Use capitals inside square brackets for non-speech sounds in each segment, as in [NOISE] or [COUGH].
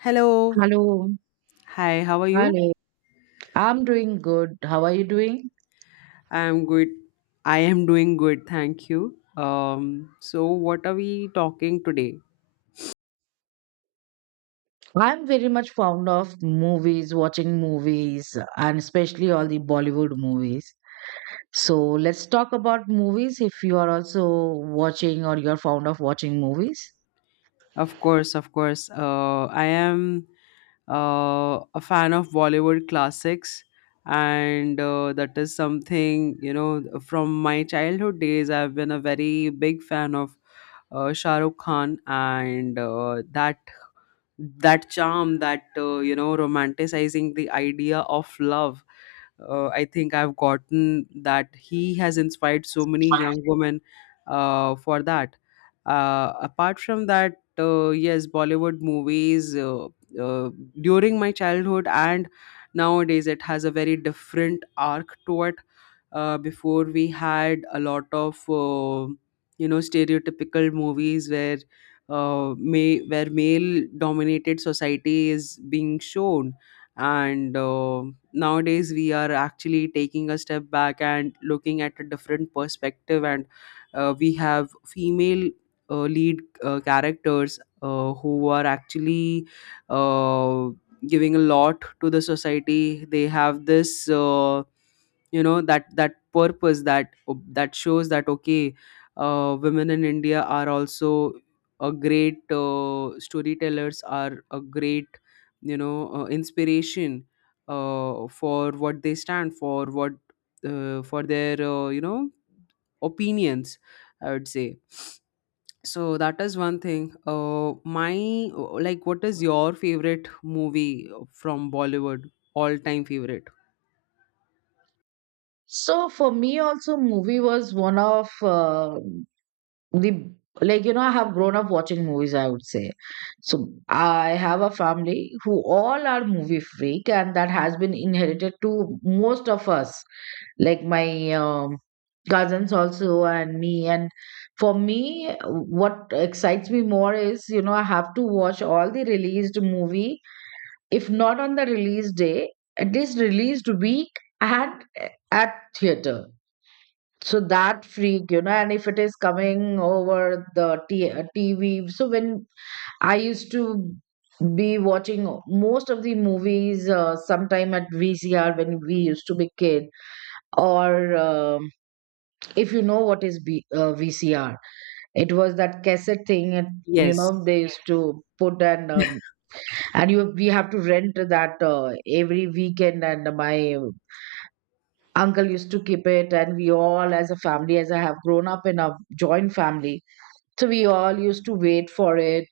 Hello. Hello. Hi, how are you? Hello. I'm doing good. How are you doing? I'm good. I am doing good, thank you. So what are we talking today? I'm very much fond of movies, watching movies, and especially all the Bollywood movies. So let's talk about movies if you are also watching, or you're fond of watching movies. Of course, of course. I am a fan of Bollywood classics, and that is something from my childhood days. I've been a very big fan of Shah Rukh Khan, and that charm, that romanticizing the idea of love. I think I've gotten that he has inspired so many young women for that. Apart from that, yes, Bollywood movies, uh, during my childhood, and nowadays it has a very different arc to it. Before, we had a lot of stereotypical movies where, where male dominated society is being shown. And nowadays we are actually taking a step back and looking at a different perspective, and we have female lead characters who are actually uh, giving a lot to the society. They have this that purpose, that shows that okay, women in India are also a great, storytellers, are a great, inspiration for what they stand for, what for their opinions, I would say. So that is one thing. My, like, what is your favorite movie from Bollywood, all time favorite? So for me also, movie was one of the like you know, I have grown up watching movies, I would say. So I have a family who all are movie freak, and that has been inherited to most of us, like my cousins also and me. And for me, what excites me more is, you know, I have to watch all the released movie, if not on the release day, at least released week at at theater. So that freak, you know. And if it is coming over the tv, so when I used to be watching most of the movies, sometime at vcr when we used to be kid. Or um, if you know what is B, VCR, it was that cassette thing, and you Yes, know, they used to put. And and you, we have to rent that every weekend, and my uncle used to keep it, and we all as a family, as I have grown up in a joint family, so we all used to wait for it.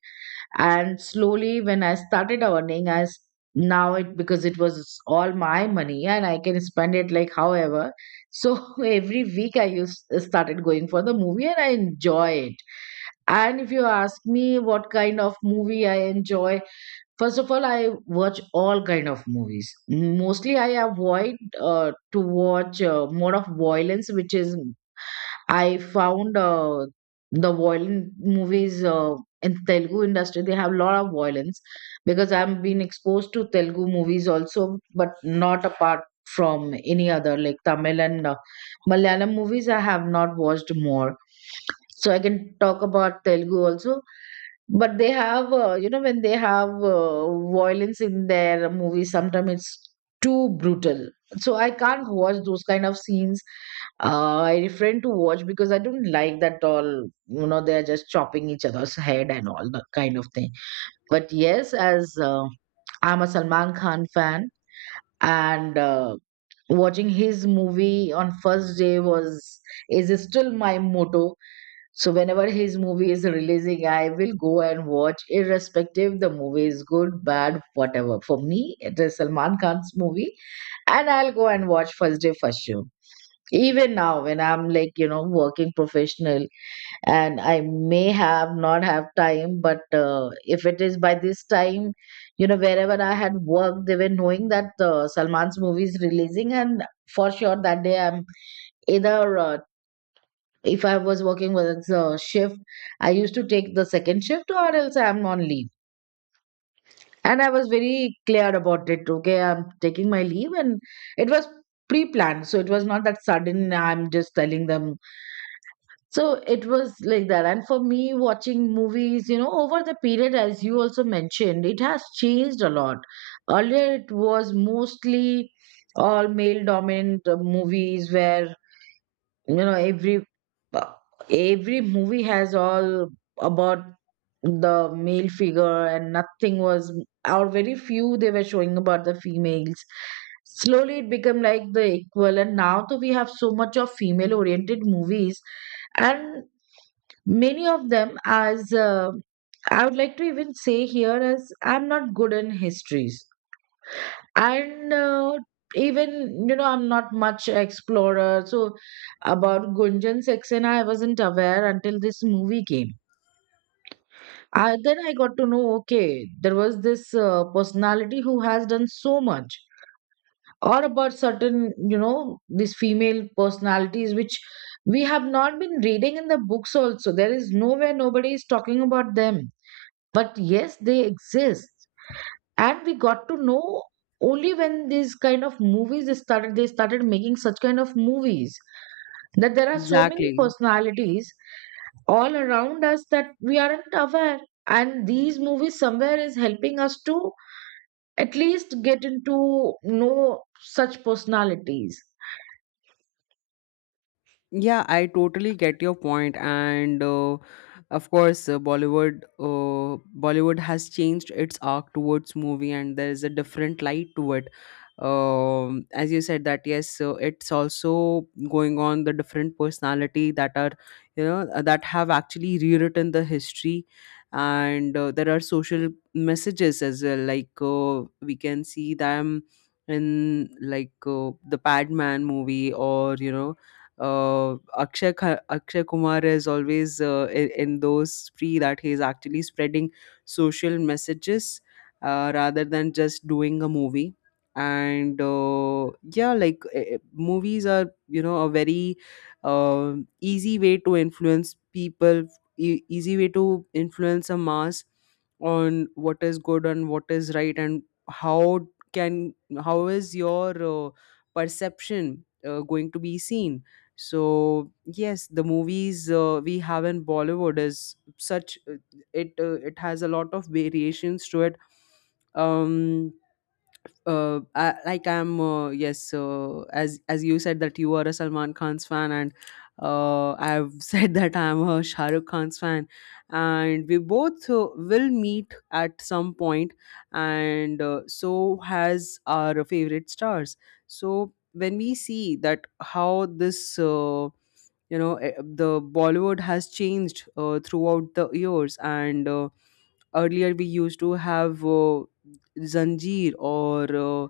And slowly when I started earning, as now it, because it was all my money and I can spend it like however. So [LAUGHS] every week I used started going for the movie and I enjoy it. And if you ask me what kind of movie I enjoy, first of all, I watch all kind of movies. Mostly, I avoid to watch more of violence, which is, I found the violent movies in Telugu industry. They have a lot of violence because I've been exposed to Telugu movies also, but not apart from any other like Tamil and Malayalam movies. I have not watched more. So I can talk about Telugu also. But they have, you know, when they have violence in their movies, sometimes it's too brutal. So I can't watch those kind of scenes. I refrain to watch because I don't like that all. You know, they're just chopping each other's head and all that kind of thing. But yes, as I'm a Salman Khan fan, and watching his movie on first day was is still my motto. So whenever his movie is releasing, I will go and watch, irrespective the movie is good, bad, whatever. For me, it is Salman Khan's movie, and I'll go and watch First Day First Show. Even now, when I'm, like you know, working professional, and I may have not have time, but if it is by this time, you know, wherever I had worked, they were knowing that Salman's movie is releasing, and for sure that day I'm either if I was working with a shift, I used to take the second shift or else I'm on leave. And I was very clear about it. Okay, I'm taking my leave, and it was pre planned. So it was not that sudden, I'm just telling them. So it was like that. And for me, watching movies, you know, over the period, as you also mentioned, it has changed a lot. Earlier, it was mostly all male dominant movies where you know uh, every movie has all about the male figure, and nothing was, or very few, they were showing about the females. Slowly it became like the equal, and now though we have so much of female oriented movies. And many of them, as I would like to even say here, as I'm not good in histories, and even you know, I'm not much explorer. So about Gunjan Saxena, I wasn't aware until this movie came. Then I got to know, okay, there was this personality who has done so much, or about certain, you know, these female personalities which we have not been reading in the books also. There is nowhere, nobody is talking about them, but yes, they exist, and we got to know only when these kind of movies started, they started making such kind of movies that there are so many exactly. personalities all around us that we aren't aware. And these movies somewhere is helping us to at least get into know such personalities. Yeah, I totally get your point, and of course, Bollywood has changed its arc towards movie, and there is a different light to it. As you said that yes, it's also going on the different personality that are that have actually rewritten the history, and there are social messages as well. Like we can see them in, like, the Padman movie, or Akshay Kumar is always in those free, that he's actually spreading social messages rather than just doing a movie. And yeah, like movies are, a very uh, easy way to influence people, easy way to influence a mass, on what is good and what is right, and how can, how is your perception going to be seen. So yes, the movies we have in Bollywood is such, it has a lot of variations to it. um I, like I'm yes, as you said that you are a Salman Khan's fan, and I've [LAUGHS] said that I'm a Shah Rukh Khan's fan, and we both will meet at some point, and so has our favorite stars. So when we see that how this, you know eh, the Bollywood has changed throughout the years, and earlier we used to have Zanjeer, or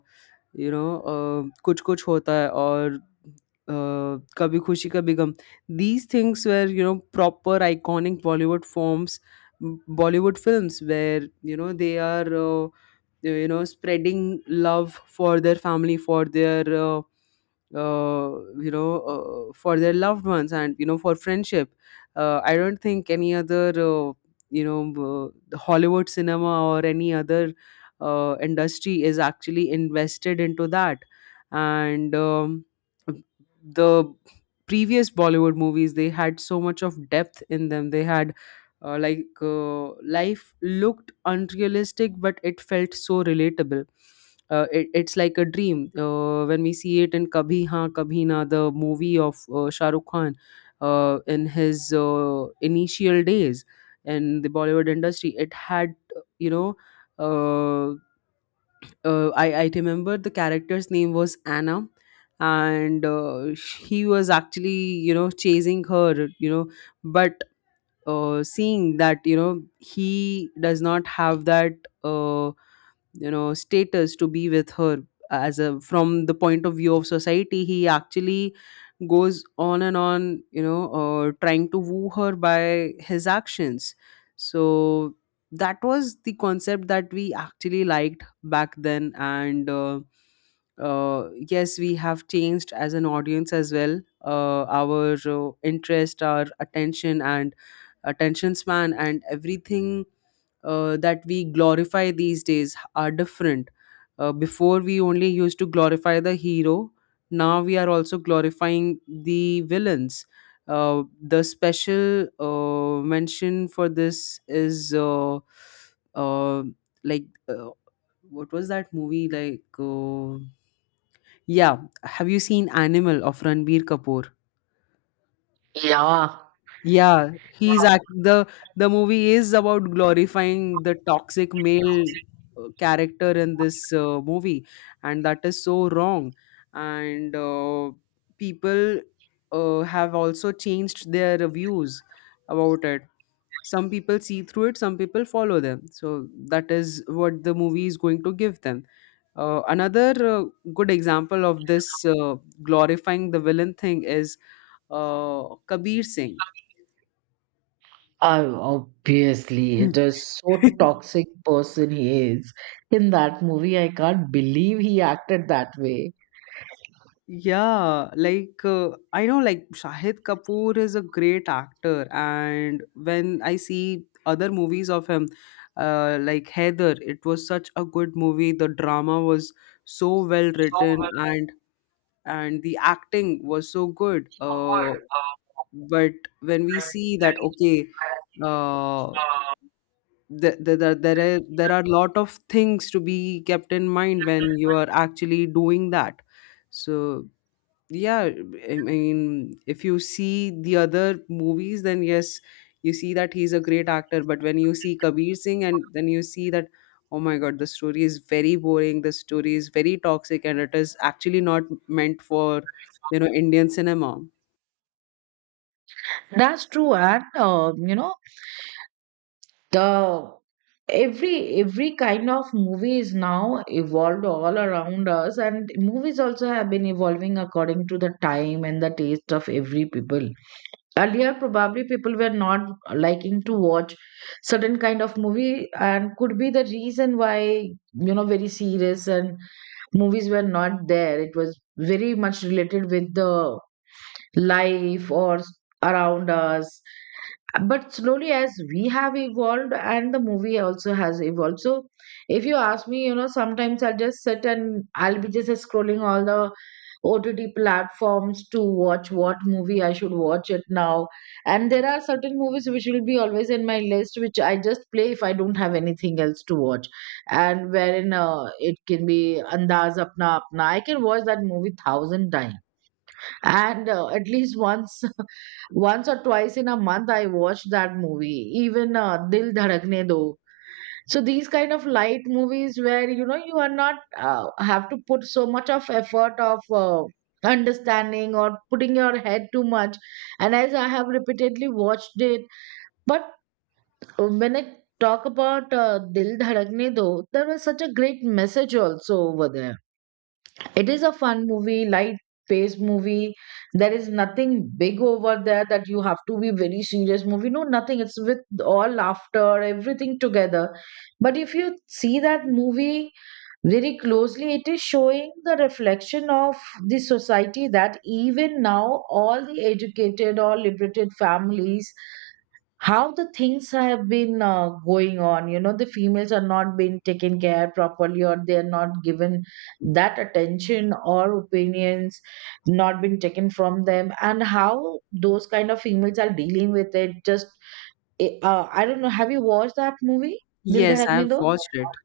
you know uh, Kuch Kuch Hota Hai, or uh, Kabhi Khushi Kabhi Gum. These things were, proper iconic Bollywood forms, Bollywood films where, they are spreading love for their family, for their for their loved ones, and for friendship. I don't think any other, you know the Hollywood cinema or any other industry is actually invested into that. And the previous Bollywood movies, they had so much of depth in them. They had, like, life looked unrealistic, but it felt so relatable. It's like a dream, when we see it in Kabhi Haan Kabhi Na, the movie of Shah Rukh Khan, in his initial days in the Bollywood industry. It had, you know uh, I remember the character's name was Anna, and he was actually, chasing her, but seeing that, he does not have that uh, status to be with her, as a, from the point of view of society. He actually goes on and on, trying to woo her by his actions. So that was the concept that we actually liked back then. And yes, we have changed as an audience as well. Our interest, our attention, and attention span, and everything that we glorify these days are different. Before we only used to glorify the hero, now we are also glorifying the villains. The special mention for this is, uh, like uh, what was that movie like? Yeah, have you seen Animal of Ranbir Kapoor? Yeah, Yeah, he's act oh, the movie is about glorifying the toxic male character in this movie, and that is so wrong. And people have also changed their views about it. Some people see through it, some people follow them. So that is what the movie is going to give them. Another good example of this glorifying the villain thing is Kabir Singh. obviously, it is so [LAUGHS] toxic person he is in that movie. I can't believe he acted that way. Yeah, like I know, like, Shahid Kapoor is a great actor, and when I see other movies of him, like Heather, it was such a good movie. The drama was so well written, and the acting was so good. But when we see that, okay, uh, there are lot of things to be kept in mind when you are actually doing that. So yeah, I mean, if you see the other movies, then yes, you see that he's a great actor. But when you see Kabir Singh and then you see that, oh my god, the story is very boring, the story is very toxic, and it is actually not meant for, Indian cinema. That's true, and you know, the every kind of movie is now evolved all around us, and movies also have been evolving according to the time and the taste of every people. Earlier, probably people were not liking to watch certain kind of movie, and could be the reason why, you know, very serious and movies were not there. It was very much related with the life or around us. But slowly as we have evolved and the movie also has evolved. So if you ask me, you know, sometimes I will just sit and I'll be just scrolling all the OTT platforms to watch what movie I should watch it now. And there are certain movies which will be always in my list which I just play if I don't have anything else to watch. And wherein it can be Andaz Apna Apna, I can watch that movie thousand times. And at least once [LAUGHS] once or twice in a month I watch that movie. Even Dil Dhadakne Do. So these kind of light movies where you know you are not have to put so much of effort of understanding or putting your head too much, and as I have repeatedly watched it. But when I talk about Dil Dhadakne Do, there was such a great message also over there. It is a fun movie, light paced movie. There is nothing big over there that you have to be very serious movie. No, nothing. It's with all laughter, everything together. But if you see that movie very closely, it is showing the reflection of the society that even now all the educated or liberated families, how the things have been going on, you know, the females are not being taken care properly, or they are not given that attention or opinions not been taken from them, and how those kind of females are dealing with it. Just I don't know, have you watched that movie Dil Yes, I have Dhadakne Do? watched it.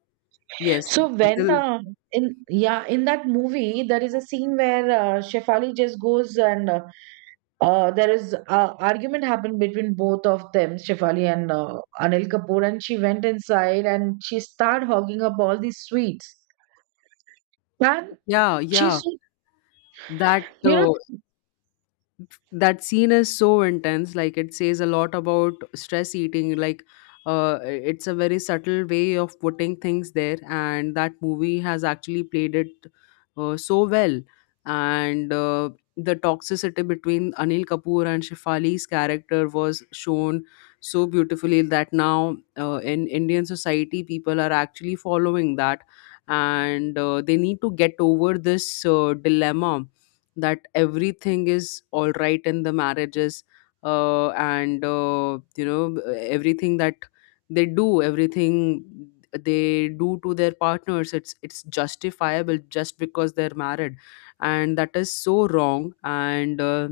yes So when the, in yeah in that movie there is a scene where Shefali just goes and there is argument happened between both of them, Shefali and Anil Kapoor, and she went inside and she started hogging up all these sweets. And Yeah, she, yeah. so- That you know, uh, that scene is so intense. Like, it says a lot about stress eating. Like it's a very subtle way of putting things there, and that movie has actually played it so well. And the toxicity between Anil Kapoor and Shefali's character was shown so beautifully that now, in Indian society, people are actually following that, and they need to get over this dilemma that everything is all right in the marriages, and everything that they do, everything they do to their partners, it's justifiable just because they're married, and that is so wrong. And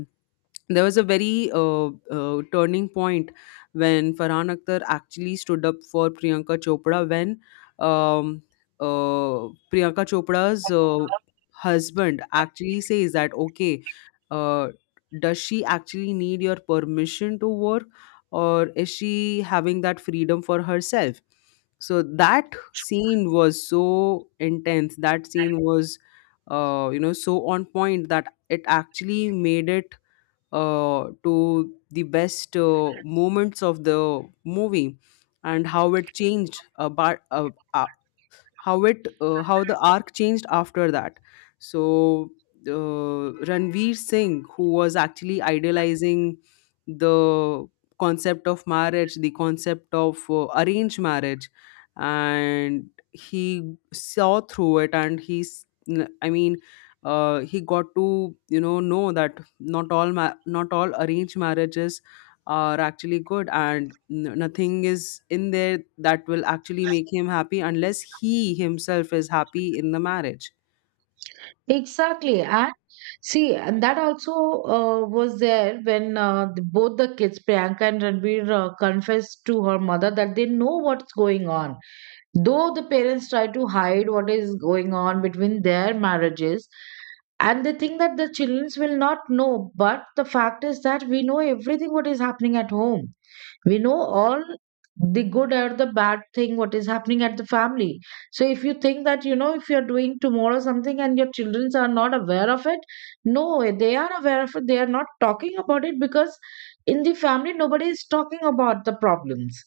there was a very turning point when Farhan Akhtar actually stood up for Priyanka Chopra, when um, Priyanka Chopra's husband actually says that, okay, uh, does she actually need your permission to work, or is she having that freedom for herself? So that scene was so intense. That scene was, so on point that it actually made it to the best moments of the movie, and how it changed, how it, how the arc changed after that. So Ranveer Singh, who was actually idealizing the concept of marriage, the concept of arranged marriage, and he saw through it, and he's, I mean, he got to, know that not all arranged marriages are actually good, and nothing is in there that will actually make him happy unless he himself is happy in the marriage. exactly. And see, and that also was there when both the kids, Priyanka and Ranbir, confessed to her mother that they know what's going on. Though the parents try to hide what is going on between their marriages, and they think that the children will not know, but the fact is that we know everything what is happening at home. We know all the good or the bad thing what is happening at the family. So if you think that, you know, if you're doing tomorrow something and your children are not aware of it, no, they are aware of it. They are not talking about it because in the family nobody is talking about the problems.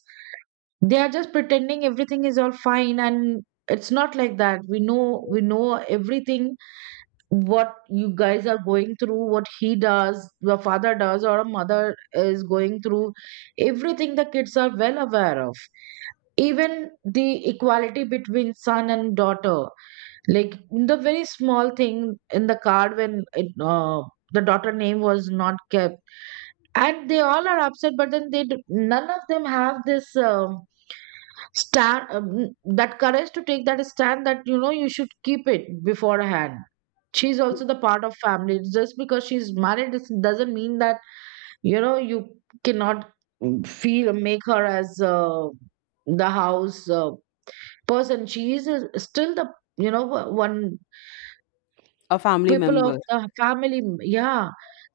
They are just pretending everything is all fine, and it's not like that. We know, we know everything what you guys are going through, what he does, the father does, or a mother is going through. Everything the kids are well aware of, even the equality between son and daughter. Like, the very small thing in the card when the daughter name was not kept, and they all are upset. But then none of them have this stand, that courage to take that stand that you should keep it beforehand. She's also the part of family, just because she's married, it doesn't mean that you cannot, mm, feel make her as the house person. She is still the you know one A family people of member. the family, yeah.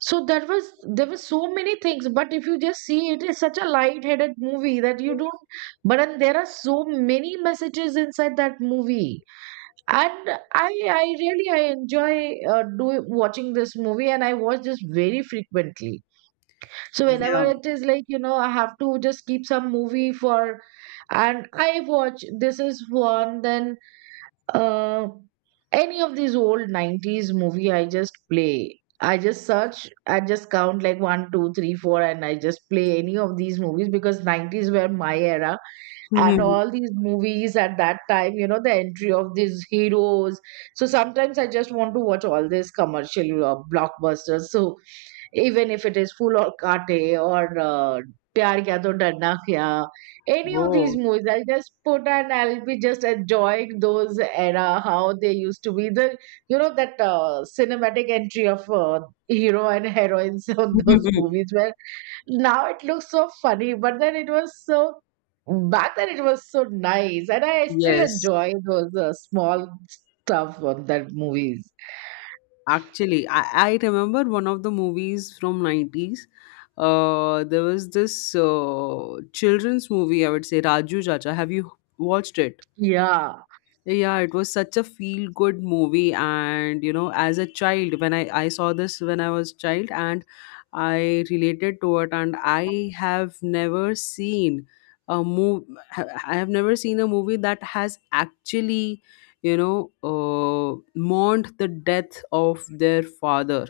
So there were so many things, but if you just see, it is such a light-headed movie that you don't. But and there are so many messages inside that movie. And i I really I enjoy do watching this movie, and I watch this very frequently. So whenever Yeah. it is, like, I have to just keep some movie for, and I watch, this is one. Then uh, any of these old 90s movie, I just play, I just search, I just count, like, one two three four, and I just play any of these movies because 90s were my era. And [LAUGHS] all these movies at that time, the entry of these heroes. So sometimes I just want to watch all these commercial blockbusters. So even if it is Phool Aur Kaante or Pyar Kiya To Darna Kya, any of these Oh. movies, I'll just put, and I'll be just enjoying those era, how they used to be. The, that, cinematic entry of hero and heroines [LAUGHS] on those [LAUGHS] movies, where now it looks so funny, but then it was so. Back then it was so nice, and I still Yes. enjoy those small stuff on that movies. Actually, I remember one of the movies from 90s. There was this children's movie, I would say, Raju Chacha. Have you watched it? Yeah, Yeah, it was such a feel good movie, and as a child when I saw this when I was child, and I related to it. And a move I have never seen a movie that has actually mourned the death of their father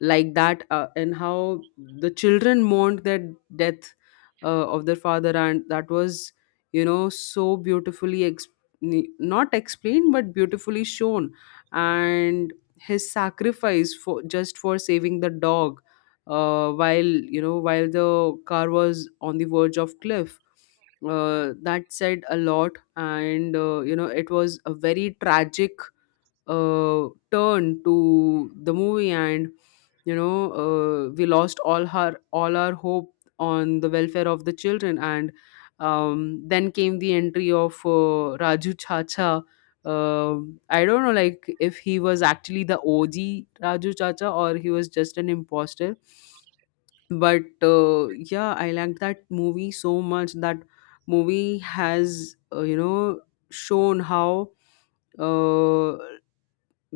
like that, and how the children mourned the death uh, of their father. And that was so beautifully not explained but beautifully shown. And his sacrifice, for just for saving the dog, while you know while the car was on the verge of cliff, that said a lot. And it was a very tragic turn to the movie. And we lost all our hope on the welfare of the children. And then came the entry of Raju Chacha. Um I don't know, like, if he was actually the OG Raju Chacha or he was just an imposter. But yeah, I liked that movie so much. That movie has shown how uh,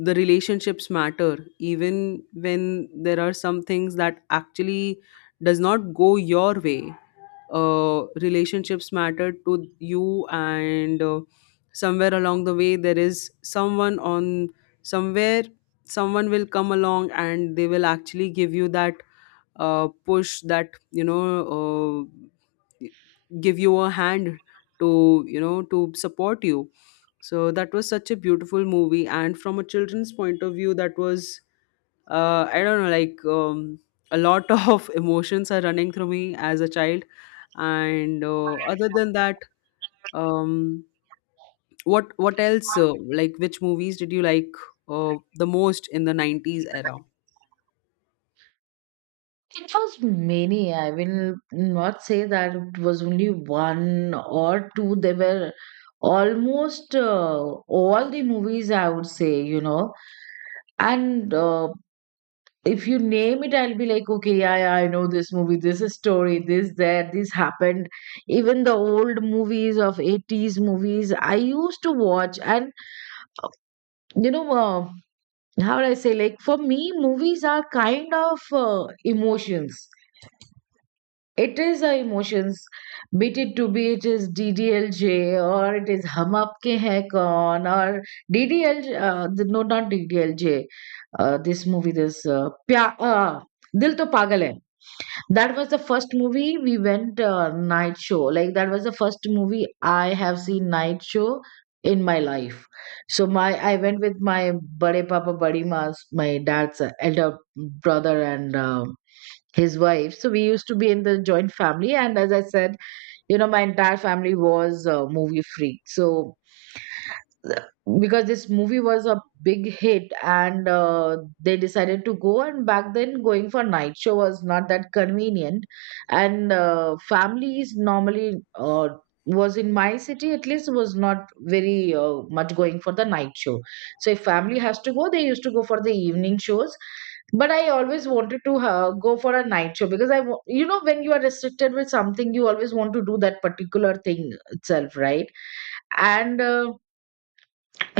the relationships matter even when there are some things that actually does not go your way. Relationships matter to you. And somewhere along the way, there is someone on somewhere someone will come along, and they will actually give you that push, that uh, give you a hand to support you. So that was such a beautiful movie. And from a children's point of view, that was I don't know, like, a lot [LAUGHS] of emotions are running through me as a child. And other than that, um, what else, like, which movies did you like the most in the 90s era? [LAUGHS] it was many. I will not say that it was only one or two. They were almost all the movies, I would say, you know. And if you name it, I'll be like, okay, yeah, yeah, I know this movie, this is story, this, that, this happened. Even the old movies of 80s movies, I used to watch. And, you know, how would I say, like, for me, movies are kind of emotions. It is our emotions, be it to be, it is DDLJ, or it is Hum Aapke Hain Kaun, or DDL, no, not DDLJ. This movie, this Dil To Pagal Hai. That was the first movie we went night show. Like, that was the first movie I have seen night show in my life. So my I went with my bade papa, badi mas, my dad's elder brother, and his wife. So we used to be in the joint family, and as I said, my entire family was movie freak. So because this movie was a big hit, and they decided to go. And back then going for night show was not that convenient, and families normally, was in my city at least, was not very much going for the night show. So if family has to go, they used to go for the evening shows. But I always wanted to go for a night show because, when you are restricted with something, you always want to do that particular thing itself, right? And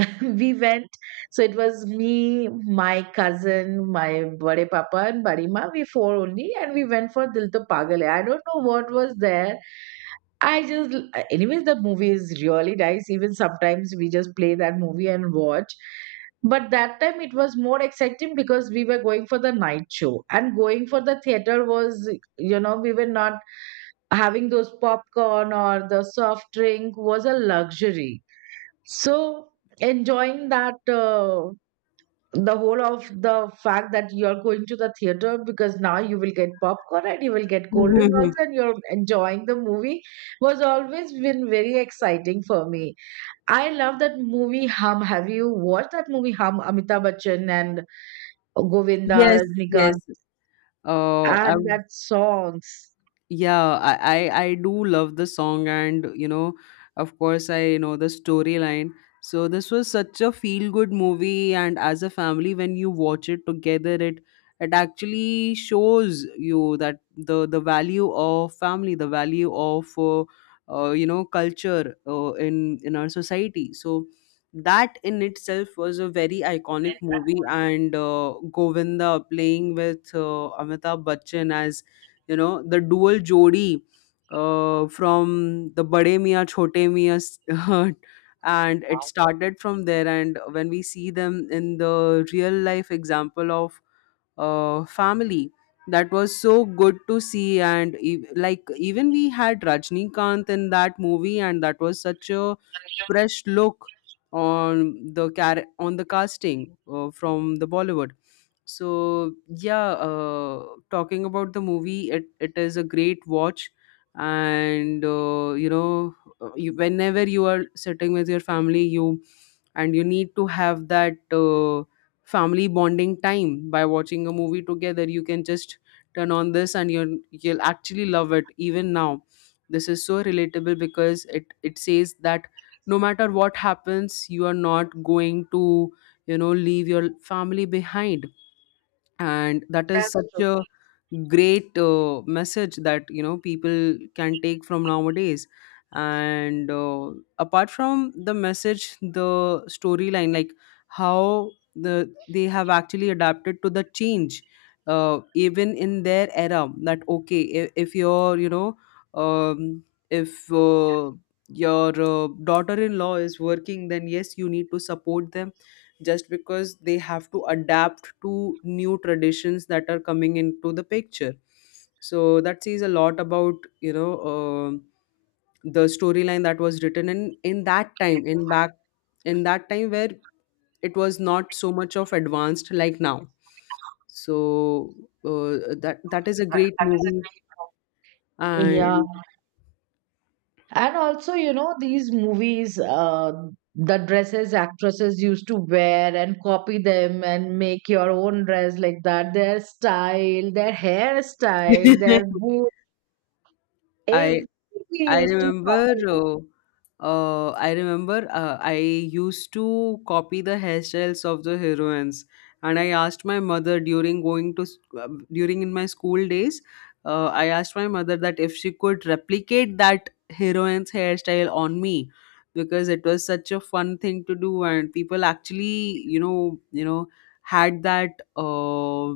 [LAUGHS] we went. So it was me, my cousin, my bade papa, and badi ma. We four only, and we went for Dil To Pagal Hai. I don't know what was there. I just Anyways, the movie is really nice, even sometimes we just play that movie and watch. But that time it was more exciting because we were going for the night show. And going for the theater was, we were not having those popcorn, or the soft drink was a luxury. So enjoying that the whole of the fact that you're going to the theater, because now you will get popcorn, and you will get cold drink also, Mhm. and you're enjoying the movie was always been very exciting for me. I love that movie Hum. Have you watched that movie Hum? Amitabh Bachchan and Govinda, Yes, yes, Rajnikant, and I've that songs. yeah, I do love the song. And of course I know the storyline. So this was such a feel good movie, and as a family, when you watch it together, it actually shows you that the value of family, the value of culture, in our society. So that in itself was a very iconic movie. And Govinda playing with Amitabh Bachchan as the dual jodi, from the Bade Mia Chote Mia [LAUGHS] and it started from there. And when we see them in the real life example of family, that was so good to see. And like, even we had Rajnikant in that movie, and that was such a fresh look on the casting, from the Bollywood. So yeah, talking about the movie, it is a great watch. And whenever you are sitting with your family, you need to have that family bonding time by watching a movie together. You can just turn on this, and you'll actually love it even now. This is so relatable, because it says that no matter what happens, you are not going to leave your family behind. And that is That's such true. a great message that people can take from nowadays. And apart from the message, the storyline, like, how they have actually adapted to the change, even in their era. That, okay, if your you know um, if your daughter-in-law is working, then yes, you need to support them, just because they have to adapt to new traditions that are coming into the picture. So that says a lot about you know um the storyline that was written in back in that time, where it was not so much of advanced like now. So uh, that is a great movie. Yeah. And And also, these movies, the dresses actresses used to wear and copy them and make your own dress like that. Their style, their hairstyle, their [LAUGHS] boot, i everything we I used to remember. copy. I remember. I used to copy the hairstyles of the heroines, and I asked my mother during in my school days. I asked my mother that if she could replicate that heroine's hairstyle on me, because it was such a fun thing to do. And people actually, had that Uh,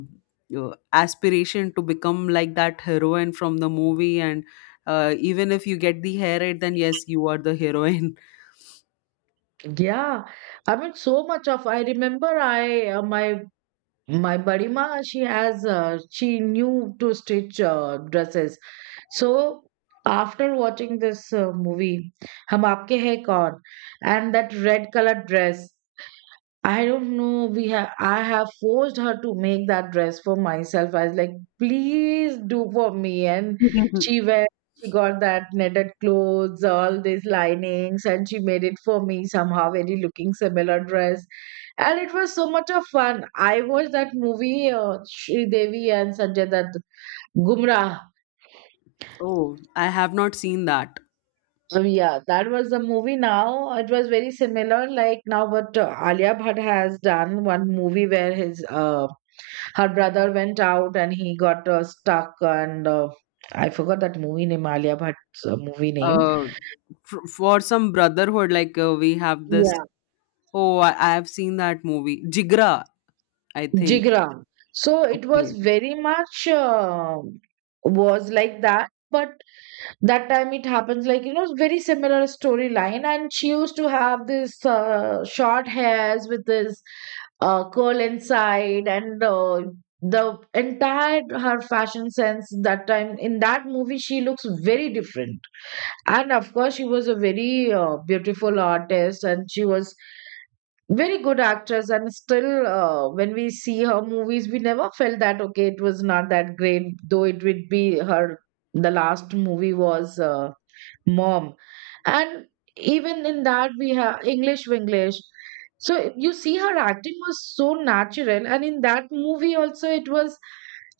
uh, aspiration to become like that heroine from the movie. And even if you get the hair right, then yes, you are the heroine. Yeah, I mean, so much of. I remember, I my My Badima, she knew to stitch dresses. So after watching this movie, Hum Aapke Hai Kaun, and that red colored dress, I don't know, I have forced her to make that dress for myself. I was like, please do for me. And [LAUGHS] she wear, she got that knitted clothes, all these linings, and she made it for me somehow, very looking similar dress, and it was so much of fun. I watched that movie, Sri Devi and Sanjay Dutt, Gumrah. Oh, I have not seen that. Yeah, that was the movie. Now it was very similar, like, now what Alia Bhatt has done one movie where his, her brother went out, and he got stuck, and I forgot that movie name, Alia Bhatt's movie name. uh, for some brotherhood, like, we have this. Yeah, Oh, I have seen that movie Jigra, I think. Jigra. So it was Okay. very much, was like that. But that time it happens, like, very similar storyline, and she used to have this short hairs with this curl inside, and the entire her fashion sense that time in that movie, she looks very different. And of course, she was a very beautiful artist, and she was very good actress. And still, when we see her movies, we never felt that, okay, it was not that great, though it would be her. The last movie was Mom. And even in that, we have English Winglish. So you see, her acting was so natural. And in that movie also, it was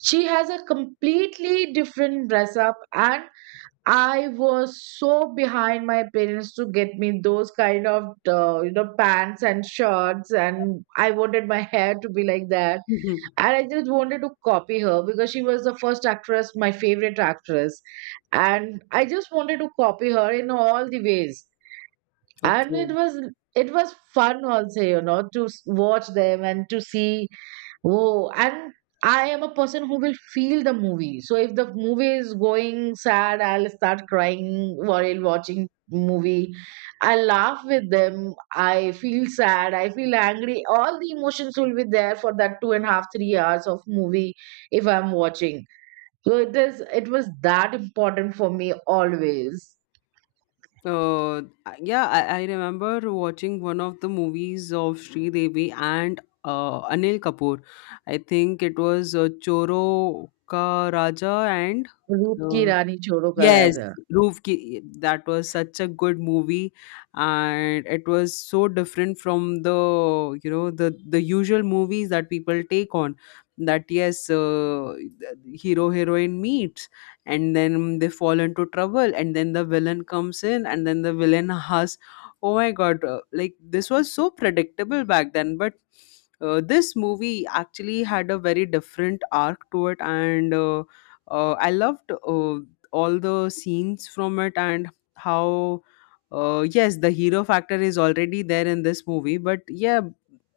she has a completely different dress up. And I was so behind my parents to get me those kind of, pants and shirts. And I wanted my hair to be like that. [LAUGHS] And I just wanted to copy her because she was the first actress, my favorite actress. And I just wanted to copy her in all the ways. And Okay. it was fun also, to watch them and to see. Oh, and I am a person who will feel the movie. So if the movie is going sad, I'll start crying while watching movie. I laugh with them. I feel sad. I feel angry. All the emotions will be there for that 2.5-3 hours of movie if I'm watching. So it is. It was that important for me always. Uh, yeah, I remember watching one of the movies of Sri Devi and Anil Kapoor. I think it was Choro Ka Raja. And Root ki uh, Rani Choro Kar yes, Aaja. Roof Ki, that was such a good movie. And it was so different from the you know the usual movies that people take on. That, yes, the hero heroine meets, and then they fall into trouble, and then the villain comes in, and then the villain [LAUGHS] has. Oh my god, like, this was so predictable back then. But this movie actually had a very different arc to it. And I loved all the scenes from it. And how, yes, the hero factor is already there in this movie, but yeah,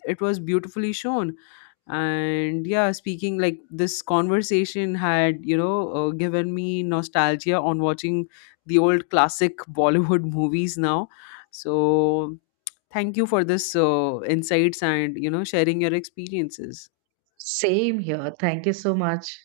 it was beautifully shown. And yeah, speaking like this, conversation had given me nostalgia on watching the old classic [LAUGHS] Bollywood movies now. So thank you for this insights, and sharing your experiences. Same here. Thank you so much.